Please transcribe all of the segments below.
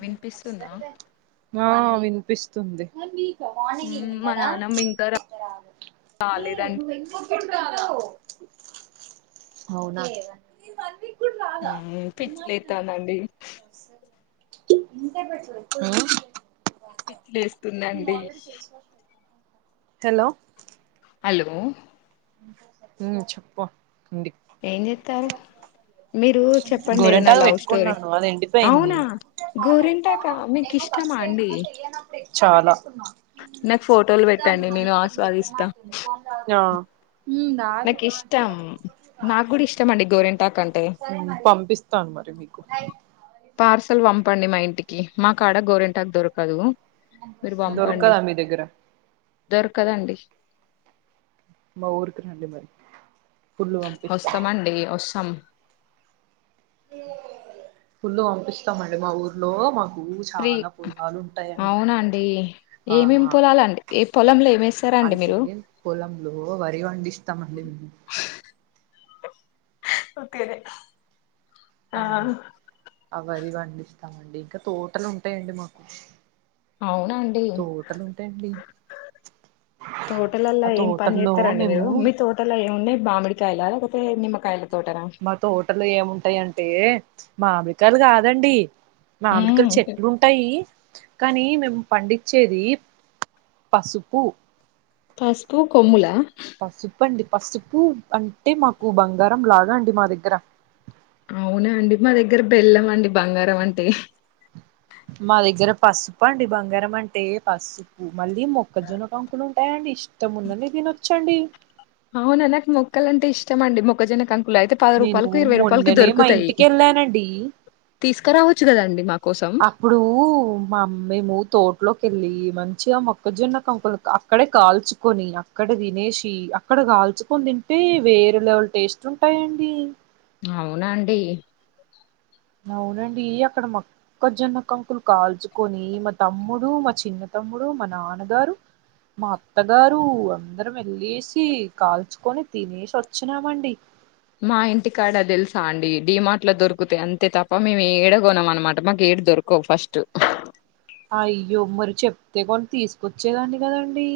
వినిపిస్తుందా ఆ వినిపిస్తుంది మ్మ్ మా నాన్నమ్మ ఇంకా రాలేదండి [unintelligible] అవునా ఊ ఉ పిచ్చిలేత్తాందండి హు పితిలేస్తుందండి హలో హలో హ్మ్ చెప్పు ఉంది ఏం జెత్తారు మీరు చెప్పండి ఏదన్న గోరెంటాకు లవ్ స్టోరీ పెట్టుకున్నాను అది ఎండిపోయింది అవునా గోరింటాకా మీకు ఇస్ చాలా నాకు ఫోటోలు పెట్టండి నేను ఆస్వాదిస్తా న్యా నాకు ఇష్టం నాకు గూడా ఇష్టం అండి గోరి ట కంటే ఆ పంపిస్తాను మరి మీకు పార్సీల్ పంపండి మా ఇ టికి మా కాడ గోరింటాకు దొరకదు. మీరు పంపండి దొరకదా మీ దగ్గర దొరకదండి మా ఊరుకి రండి మరి పుల్లు పంపిస్తా వస్తమండి వసాం ఫుల్లు పంపిస్తామండి మా ఊర్లో మాక్ ఫ్రీ అవునండి ఆ ఏమేమి పొలాలండి ఏ పొలంలో ఏమేసారు అ అంటే పొలంలో వరి వండిస్తామండి మేము ఓకే ఆహా అ వరి వండిస్తామండి ఇంకా తోటలు ఉంటాయండి మాకు. అవునాండి తోటలు ఉంటాయండి తోటలలో ఆ ఏం పని తోటల్లో జేస్తరండి మేము మీరు మీ తోటలో ఏమిన్నాయ్ మామిడి కయలా లేతే నిమ్మకాయల తోటనా మా తోటలో ఏముంటాయంటే మామిడికాయ్ లు కాదండి. మ్మ్ మామిడికళ్ళ్ చెట్లు ఉంటాయి. కానీ మేము పండించేది పసుపు. పసుపు కొమ్ములా పసుపు అండి పసుపు అంటే మాకు బంగారం లాగా అండి మా దగ్గర అవునా అండి మా దగ్గర బెల్లం అండి బంగారం అంటే మా దగ్గర పసుపు అండి బంగారం అంటే పసుపు మళ్ళీ మొక్కజొన్న కంకులు టాయ్ అండి ఇష్టంమున్నని దినొచ్చండి అవునా నాక్ మొక్కల్ అంటే ఇష్టమండి మొక్కజొన్న కం లు అయితే పద నేను రూపాయల్కి ఇరవై రూపాయల్కి మొన్ననే మా దొరుకుతాయి ఇంటికి వెళ్ళానండి తీస్కరావచ్చు గదండి మాకు. అప్పుడు మా అమ్మ ఏమో తోట్లోకి వెళ్ళి మంచిగా మొక్కజొన్న కంకులు అక్కడే కాల్చుకొని అక్కడ దినేసి అక్కడ కాల్చుకొన్ ది టే వేరే లెవల్ టేస్ట్ ఉంటాయండి అవునాండి అవునండి అక్కడ మొక్క జొన్న కంకులు కాల్చుకొని మా తమ్ముడు మా చిన్న ద్ తమ్ముడు మ నాన్నగారు మా అత్తగారు అందరం ఎళ్ళేసి కాల్చుకొని తినేసి వచ్చినామండి మా ఇంటికాడ దెలుసా అండి డిమార్ట్ లో దొరుకుతాయ్ అంతే తప్ప మేము ఏడ గొనం అన్నమాట మాకే ఎడ్ దొరకవు ఫస్ట్ అయ్యో మరి చెప్తే కొని తీస్కొచ్చేదాన్ని కదండీ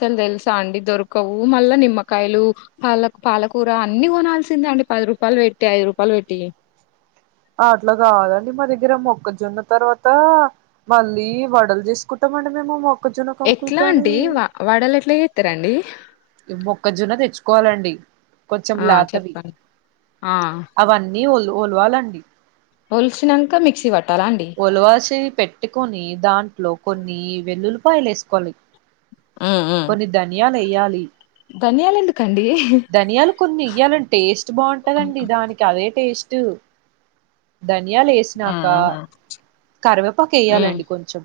అసల్ తెలుసా అండి దొరకవు మళ్ళ నిమ్మకాయలు పాల పాలకూర అన్ని గొనాల్సిందే అండి రూపాల్ బెట్టి ఐద్ రూపాల్ బెట్టి అ అట్లా కాదండి మా దగ్గర మొక్కజొన్న తర్వాత మళ్ళీ వడలు జేస్కుంటం మనమేమో మొ క్కజొన్న కంకుల్ ఎట్లా తోని అండి వా వడలు ఎట్లా చేస్తారండి మొక్కజొన్న తెచ్చుక్ కోవాలండి కొంచెం ఆ లేతవి చెప్పండి ఆ అవన్నీ వల్ వల్వాలండి ఓల్సినంక మిక్స వాట్ ఉలువాసె పెట్టుకొని దాంట్లో కొన్ని వెల్లులిపాయలు వేసుకోవాలి ఉమ్ ఉమ్ కొన్ని ధన్యాలెయ్యాలి ధనియాలు ఎందుకండి ధనియాలు కొన్ని ఏయ్యాలం టేస్ట్ బాగుంటదండి దానికి అదే టేస్ట్ ధన్యాలు ఏసినాక ఆహా కరివేపాక ఉమ్ ఏయాలండి కొంచెం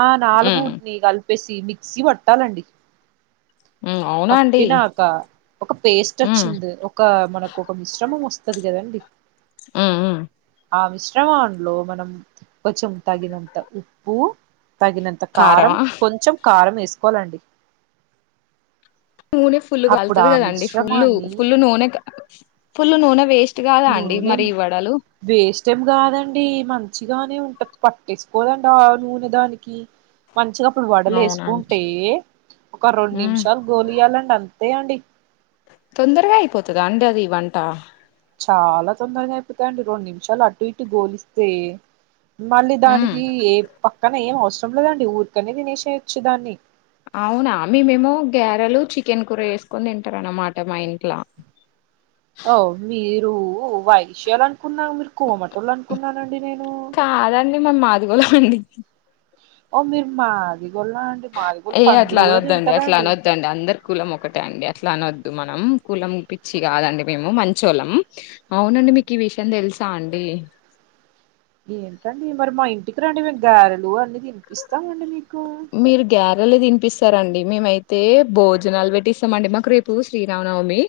ఆ నాలుగు ఉమ్ ఉత్తి కల్ ప్పేసి మిక్సీ పట్టాలండి ఉమ్ అవునా అండి పట్టినాక ఒక పేస్ట్ ఉమ్ వచ్చింది ఒక మనకు ఒక మిశ్రమం వస్ స్తది కదండి ఆ ఆ ఆ మిశ్రమంలో మనం కొంచెం తగినంత ఉప్పు తగినంత కారం కారమా కొంచెం కారం వేసుకోవాలండి నూనె ఫుల్లు అప్పుడు కల్తాది ఆ కదండి ఫుల్ మిశ్రమాన్ని ఫుల్లు నూనె ఫుల్ నూనె వేస్ట్ కాదా అండి నూనేం మరి ఈ వడలు వేస్ట్ ఏం కాదండి మం మంచిగానే ఉంటది పట్టేసుకోదటా ఆ నూనె దానికి మంచిగా అప్పుడు వడలు అవునండి వేసుకుంటే ఒక రెండు ఉమ్ నిమిషాలు గోలియ్యాలండి అం తేయండి తొందరగా అయిపోతదా అండి అది వంట చాలా తొందరగా అయిపోతాయండి రెండు నిమిషాలు అడ్టు ఇటు గోలిస్తే మళ్ళీ ఉమ్ దానికి ఏ పక్కన ఏం అవసరం లేదండి ఊరికనే తినేసేయోచ్చు దాన్ని అవునా మేమేమో గ్యారెలు చికెన్ కూర చేసుకొని తింటారాన్నమాట మా ఇంట్ల ఓ మీరు వైషయాలం కున్నా మీరు కోమటోళ్ళు అనుకున్నానండి నేను కాదండి మేము మాదిగోళ్ళం [inaudible] ఓ మీర్ మా ఏ అట్లా అనోద్దండి తింటారా అట్లా అండి అనోద్దండి అందరి కులం ఒకటే అండి అట్లా అనోద్దు మనం కులం పిచ్చి కాదండి మేము మంచోల్లం అవునండి మీకు ఈ విషయం తెలుసు సాండి ఏంటండి మరి మా ఇంటికి రండి మేము గారెలు అన్ని తినిపిస్తామండి మీకు మీరు గ్యారలు తిన్పిస్ స్తారండి అండి మేమయితే భోజనాలు పెట్టిస్తామండి మాకు రేపు శ్రీరామనవమి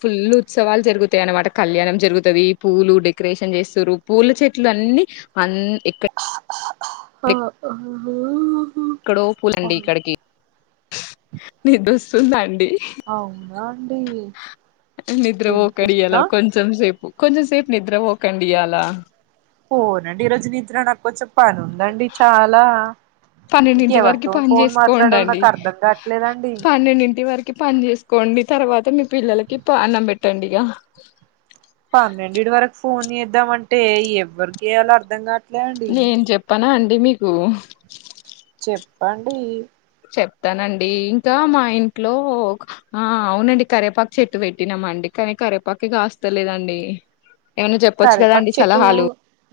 ఫుల్ ఉత్స వాల్ జరుగుతాయ అనమాట కళ్యాణం జరుగుతది పూలు డెకరేషన్ చేస్తుర్రూ పూల చెట్లు అన్నీ అన్ [unintelligible] ఇక్కడో పూలండి ఇక్కడికి నేన్ దొస్తుందా అండి అవునా అండి నిద్ర పోకండియాల వినిపిస్తా కొంచెం సేపు కొంచెం సేపు నిద్ర వోకండియాల పోనండి ఈ రోజు నిద్ర నాకు కొంచెం పని ఉందండి చాలా పన్నెండింటి వరకి ఇంకెవరితో పని ఫోన్ మాట్లాడాలో చేసుకొండండి నాకు అర్థం కావట్లేదండి పన్నెండింటి వరకి పని చేసుకో డి తర్వాత మీ పిల్లలకి అన్నం పెట్టండి ఇగ పన్నెండిటి వరకు ఫోన్ చేద్దాం అంటే ఎవ్వరియేలో అర్ధం కాట్ నేను చెప్పనా అండి మీకు చెప్పండి చెప్తానండి ఇంకా మా ఇంట్లో ఆ అవునండి కరేపాక్ చెట్టు పెట్టినాం అండి కానీ కరేపాకే కాస్తలేదండి ఏమన్నా చెప్పొచ్చు కరెపాకు కదండి చెట్టు సలహాలు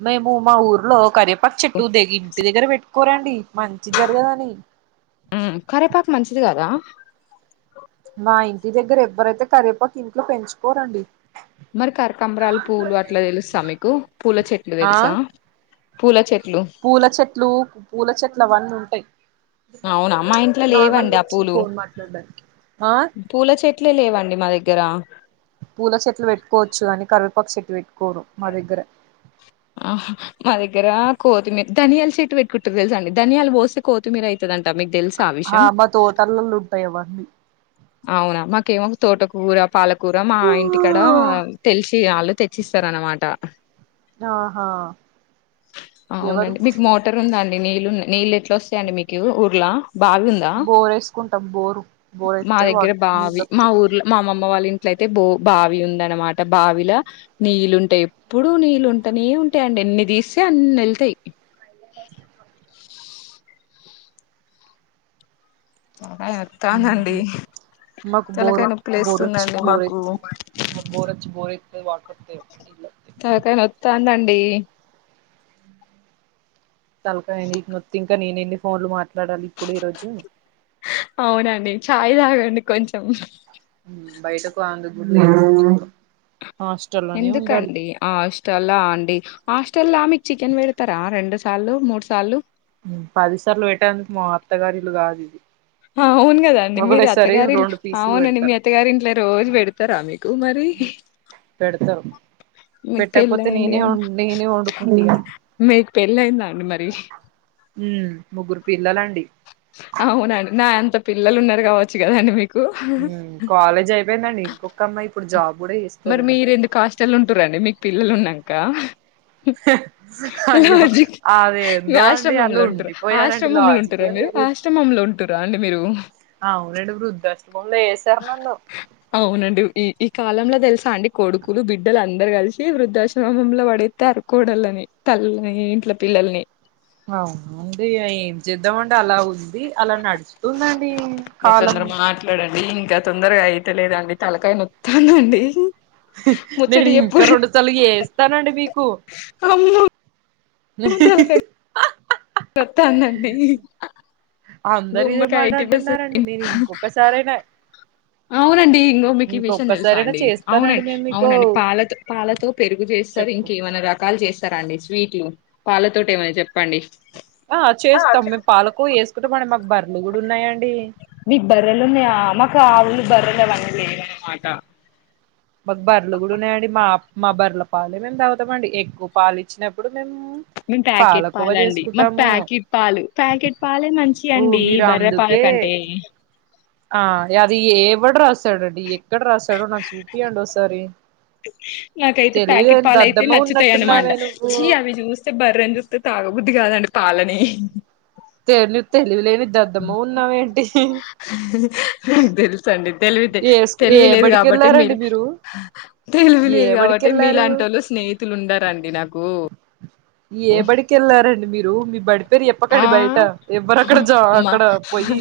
మేము మా ఊర్లో కరెపాక్ చెట్టు దెన్ ఇంటి దగ్గర పెట్టుకోరండి మంచి జరగదని హ్మ్. కరేపాకు మంచిది కదా మా ఇంటి దగ్గర ఎవ్వరైతే కరివేపాకి ఇంట్లో పెంచుకోరండి మరి కనాకంబరాలు పూలు అట్లా తెలుసా మీకు పూల చెట్లు ఆ తెలుసా పూల చెట్ పూల చెట్లు పూల చెట్లు అవన్నీ ఉంటాయి అవునా మా ఇంట్లో నార్మల్గా లేవండి ఆ వచ్చిన పూలు ఫోన్ మాట్లాడడానికి ఆ పూల చెట్ ఇట్ల లేవండి మా దగ్గర పూల చెట్లు పెట్టుకోవచ్చు అని కరివేపా చెట్టు పెట్టు కోరు మా దగ్గర ఆహా! మా దగ్గర కొత్తిమీర ధనియాలు చెట్టు పెట్టుకుంటారు తెలుసండి ధనియాలు పోస్తే కోతిమీర ఐతదండి అంట మీకు తెల్స ఆ విషయం మా తోటలలో ఉంటాయి అవన్నీ అవునా మాకేమో తోటకూర పాలకూర మా ఇంటి కాడ తెలిసి వాళ్ళు తెచ్చిస్తారు అనమాట ఆహా ఆ ఎవరు అవునండి మీకు మోటార్ ఉందాండి నీళ్లు నీళ్ళలు ఎట్లా వస్తాయండి మీకు ఊర్లా బావి ఉందా? బోర్ వేసుకుంటాం బోరు బోరె మా దగ్గర బావి మా ఊర్లో మా మామ్మమ్మ వాళ్ళ ఇంట్లో అయితే బో బావి ఉంద అనమాట బావిల నీళ్ళు ఉంటయి ఎప్పుడు నీళ్ళు ఉంటనే ఏ ఉంటాయండి ఎన్ని తీస్తే అన్ని ఎళ్తయి ఏమైంది [unintelligible] సరే అతందండి మాకు బోరు తలకాయ్ నొప్పి లేస్తుందండి మాకు మాక్ బోరచ్చి బోరేత్తే వాటరత్తే ఈలకీ తలకాయ్ నొత్తదండి తలకాయ్ నీకు నోతే ఇంకా నేను ఎన్ని ఫోన్లు మాట్ నడాలి ఇప్పుడు ఈరోజు సాయ్ తాగండి కొంచెం ఊ బయటకు అ [unintelligible] ఎందుకండి హాస్టల్ ఆ అండి హాస్టల్ల ఆ మీకు చికెన్ పెడతారా రెండు సార్లు మూడు సార్లు ఊ పదిసార్లు పెట్టేందుకు మా అత్తగారిలు కాదు ఇది అవును కదండి మీరు ఒకటేసారి అత్తగారిలు రెండు పీసులు అవునండి మీ పెడతారు అత్తగారి ఇంట్లో రోజు పెడతారా మీకు మరి పెడతారు మీకు పెళ్ళి పెట్టకపోతే నేనేం నేనే వండుకుంటిగ మీక్ పెళ్ళి అయిందా అండి మరి ఊ ముగ్గురు పి అవునండి నా అంత పిల్లలు ఉన్నారు కావచ్చు కదండి మీకు ఊ కాలేజ్ అయిపోయిందండి ఇంకొక అమ్మాయి ఇప్పుడు జాబ్ కూడా మరి చేస్తదండి మీర్ ఎందుకు హాస్టల్ ఉంటుారండి మీకు పిల్లలు ఉన్నాక ఉ అయ్యో లాజిక్ మీ అదేందో అండి అలా ఆశ్రమంలో ఉంటరు ఉండిపోయానండి ఆశ్రమంలో ఉంటరా లాజికే మీరు లేదు ఆశ్రమంలో ఉంటురా అండి మీరు అవునండి వృద్ధాశ్రమంలో ఏసారు నన్ను అవునండి ఈ ఈ కాలంల తెలుసా అండి కొడుకులు బిడ్డలు అందరు కలిసి వృద్ధాశ్రమంలో పడితరు కోడళని తల్లుల్ని ఈంట్ల పిల్లల్ని అవును అండి ఇగ ఏం చేద్దామండి అలా ఉంది ది అలా నడుచుతుందండి కాలం ఈ ఇంకా తొందరగా అయితేలేదండి తలకాయన నోత్తందండి నేను ఇంకా రెండుసలు ఏస్తానండి మీకు అమ్మో [unintelligible] కొత్తాందండి అందరి ఇదే మాటనుతున్నారండి నేను ఇంకొకసారైనా సండి ఇంగో మీకు ఈ విషయం తెలుస ఇంకొక్కసారైనా అండీ చేస్తానండి అవునండి మేము అవునండి మీకు అవునండి పాల పాలతో పెరుగు చేస్తారు చెప్పు ఇంకేమనా రకాల రకాలు చేస్తారా అండి స్వీట్లు పాలతోటి ఏమన్నా చెప్పండి ఆ చేస్తాం మేము పాలకొవ చేసుకుంటా మన మాకు బర్రలు కూడా ఉన్నాయండి మీకు బరెలు ఉన్నాయా మాకు ఆవులు బర్రలవన్ని లేవన్నమాట మాకు బర్రలు కూడా ఉన్నాయండి మా మా బర్ర పాలు మేము దాగుతామండి ఎక్కువ పాలు ఇచ్చినప్పుడు మేము మేము ప్యాకెట్ పాలకోవ పాలండి. మాకు చేసుకుంటాము ప్యాకెట్ పాలు ప్యాకెట్ పాలే మంచియి ఓ అండి. మీరు బర్రెపాల అందుకే కంటే ఏ ఆ అది ఎవడు రాసాడండి ఎక్కడ రాసాడో నా చూ ఇయ్యండి ఓసారి నాకైతే ప్యాకెట్ పాల అయితే నచ్చుతాయ్ అనమాట ఉన్నట్టున్నావే నువ్వు చీ అవి జుస్తే బర్రని జుత్తే తాగబు బుద్ధి కాదండి పాలని తెలివి తెలివిలేని దద్దమ్మ ఉన్నావేంటి తెలుసండి తెలివితే ఏ ఏ తెలివిలేదు బడికి కాబట్టి వెళ్ళారండి మీరు తెలివి ఏ లేదు బడికి కాబట్టి వెళ్ళారు మీలాంటి ఓళ్ళు స్నేహితులు ఉండారండి నాకు ఏ బడికి వెళ్ళారండి మీరు మీ బడి మీరు ఆ ఎప్పకండి బయట ఎవ్వరు అక్కడ జ మా అక్కడ పోయ్యి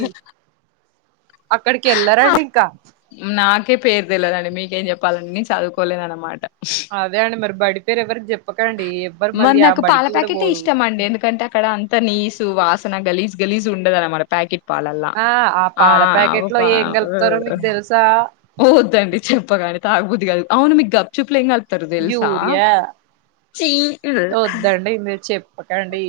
నాకే పేరుదేలదాండి మీకేం చెప్ పాలన్నీ చదువుకోలేదన్నమాట అదేఅండి మరి బడి పేరు ఎవరి మరి నాకు పాల ప్యాకెటే పోరు ఇష్టం అండి ఎందుకంటే అక్కడ అంత నీసు వాస నా గలీస్ గలీస్ ఉండదనమాట ప్యాకెట్ పాలల్ల ఆ ఆ పాల ఆవు ప్యాకెట్ లో పా ఏం కలుపుతారో మీకు తెలుసా వద్దండి చెప్పగాని తాగబుద్ది గాదు. అవును మీకు గప్ చూపులు ఏం గలప్ యూరియా వద్దండి ఇంగ చెప్పకండి.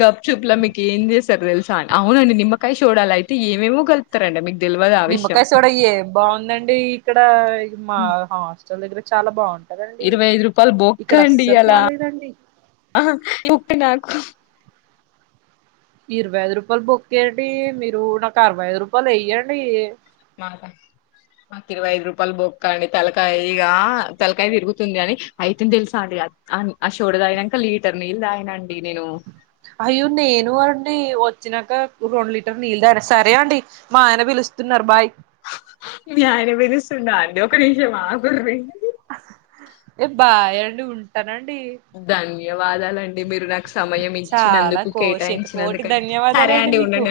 గప్ చూపులా మీకు ఏం చేస్తారు. తెలుసా అని అవునండి నిమ్మకాయ సోడాల అయితే ఏమేమో కలుపుతారండి మీకు తెలవదు ఆ విషయం నిమ్మకాయ సోడ ఏ బాగుందండి ఇక్కడ మా హాస్టల్ దగ్గర చాలా బాగు ఇరవై ఐదు రూపాయల్ బొక్కండి ఆ బాలేదండి ఉప్ప నాకు ఇరవై ఐదు రూపాయలు బొక్కెండి మీరు నాకు అరవై ఐదు రూపాయలు వే. మాకా మాకు ఇరవై ఐదు రూపాయలు బొక్క అండి తలకాయ ఇగా తలకాయ తిరుగుతుంది అని అయితేంది తెలుసా అండి ఆ చోడదాగినంక లీటర్ నీళ్ళు తాగినండి నేను అయ్యో నేను అండి వచ్చినాక రెండు లీటర్ నీళ్ళుదాగానా సరే అండి మా ఆయన బిల్ ఇస్తున్నారు బాయ్ మీ ఆయానా విలుస్తుండా అండి ఒక నిమిషం ఆగుర్రి ఏ బాయ్ అండి ఉంటానండి. ధన్యవాదాలండి. మీరు నాకు సమయం చాలా ఇచ్చినందుకు కో శతకోటి కేటాయించినందుకు ధన్యవాదాలండి మీకు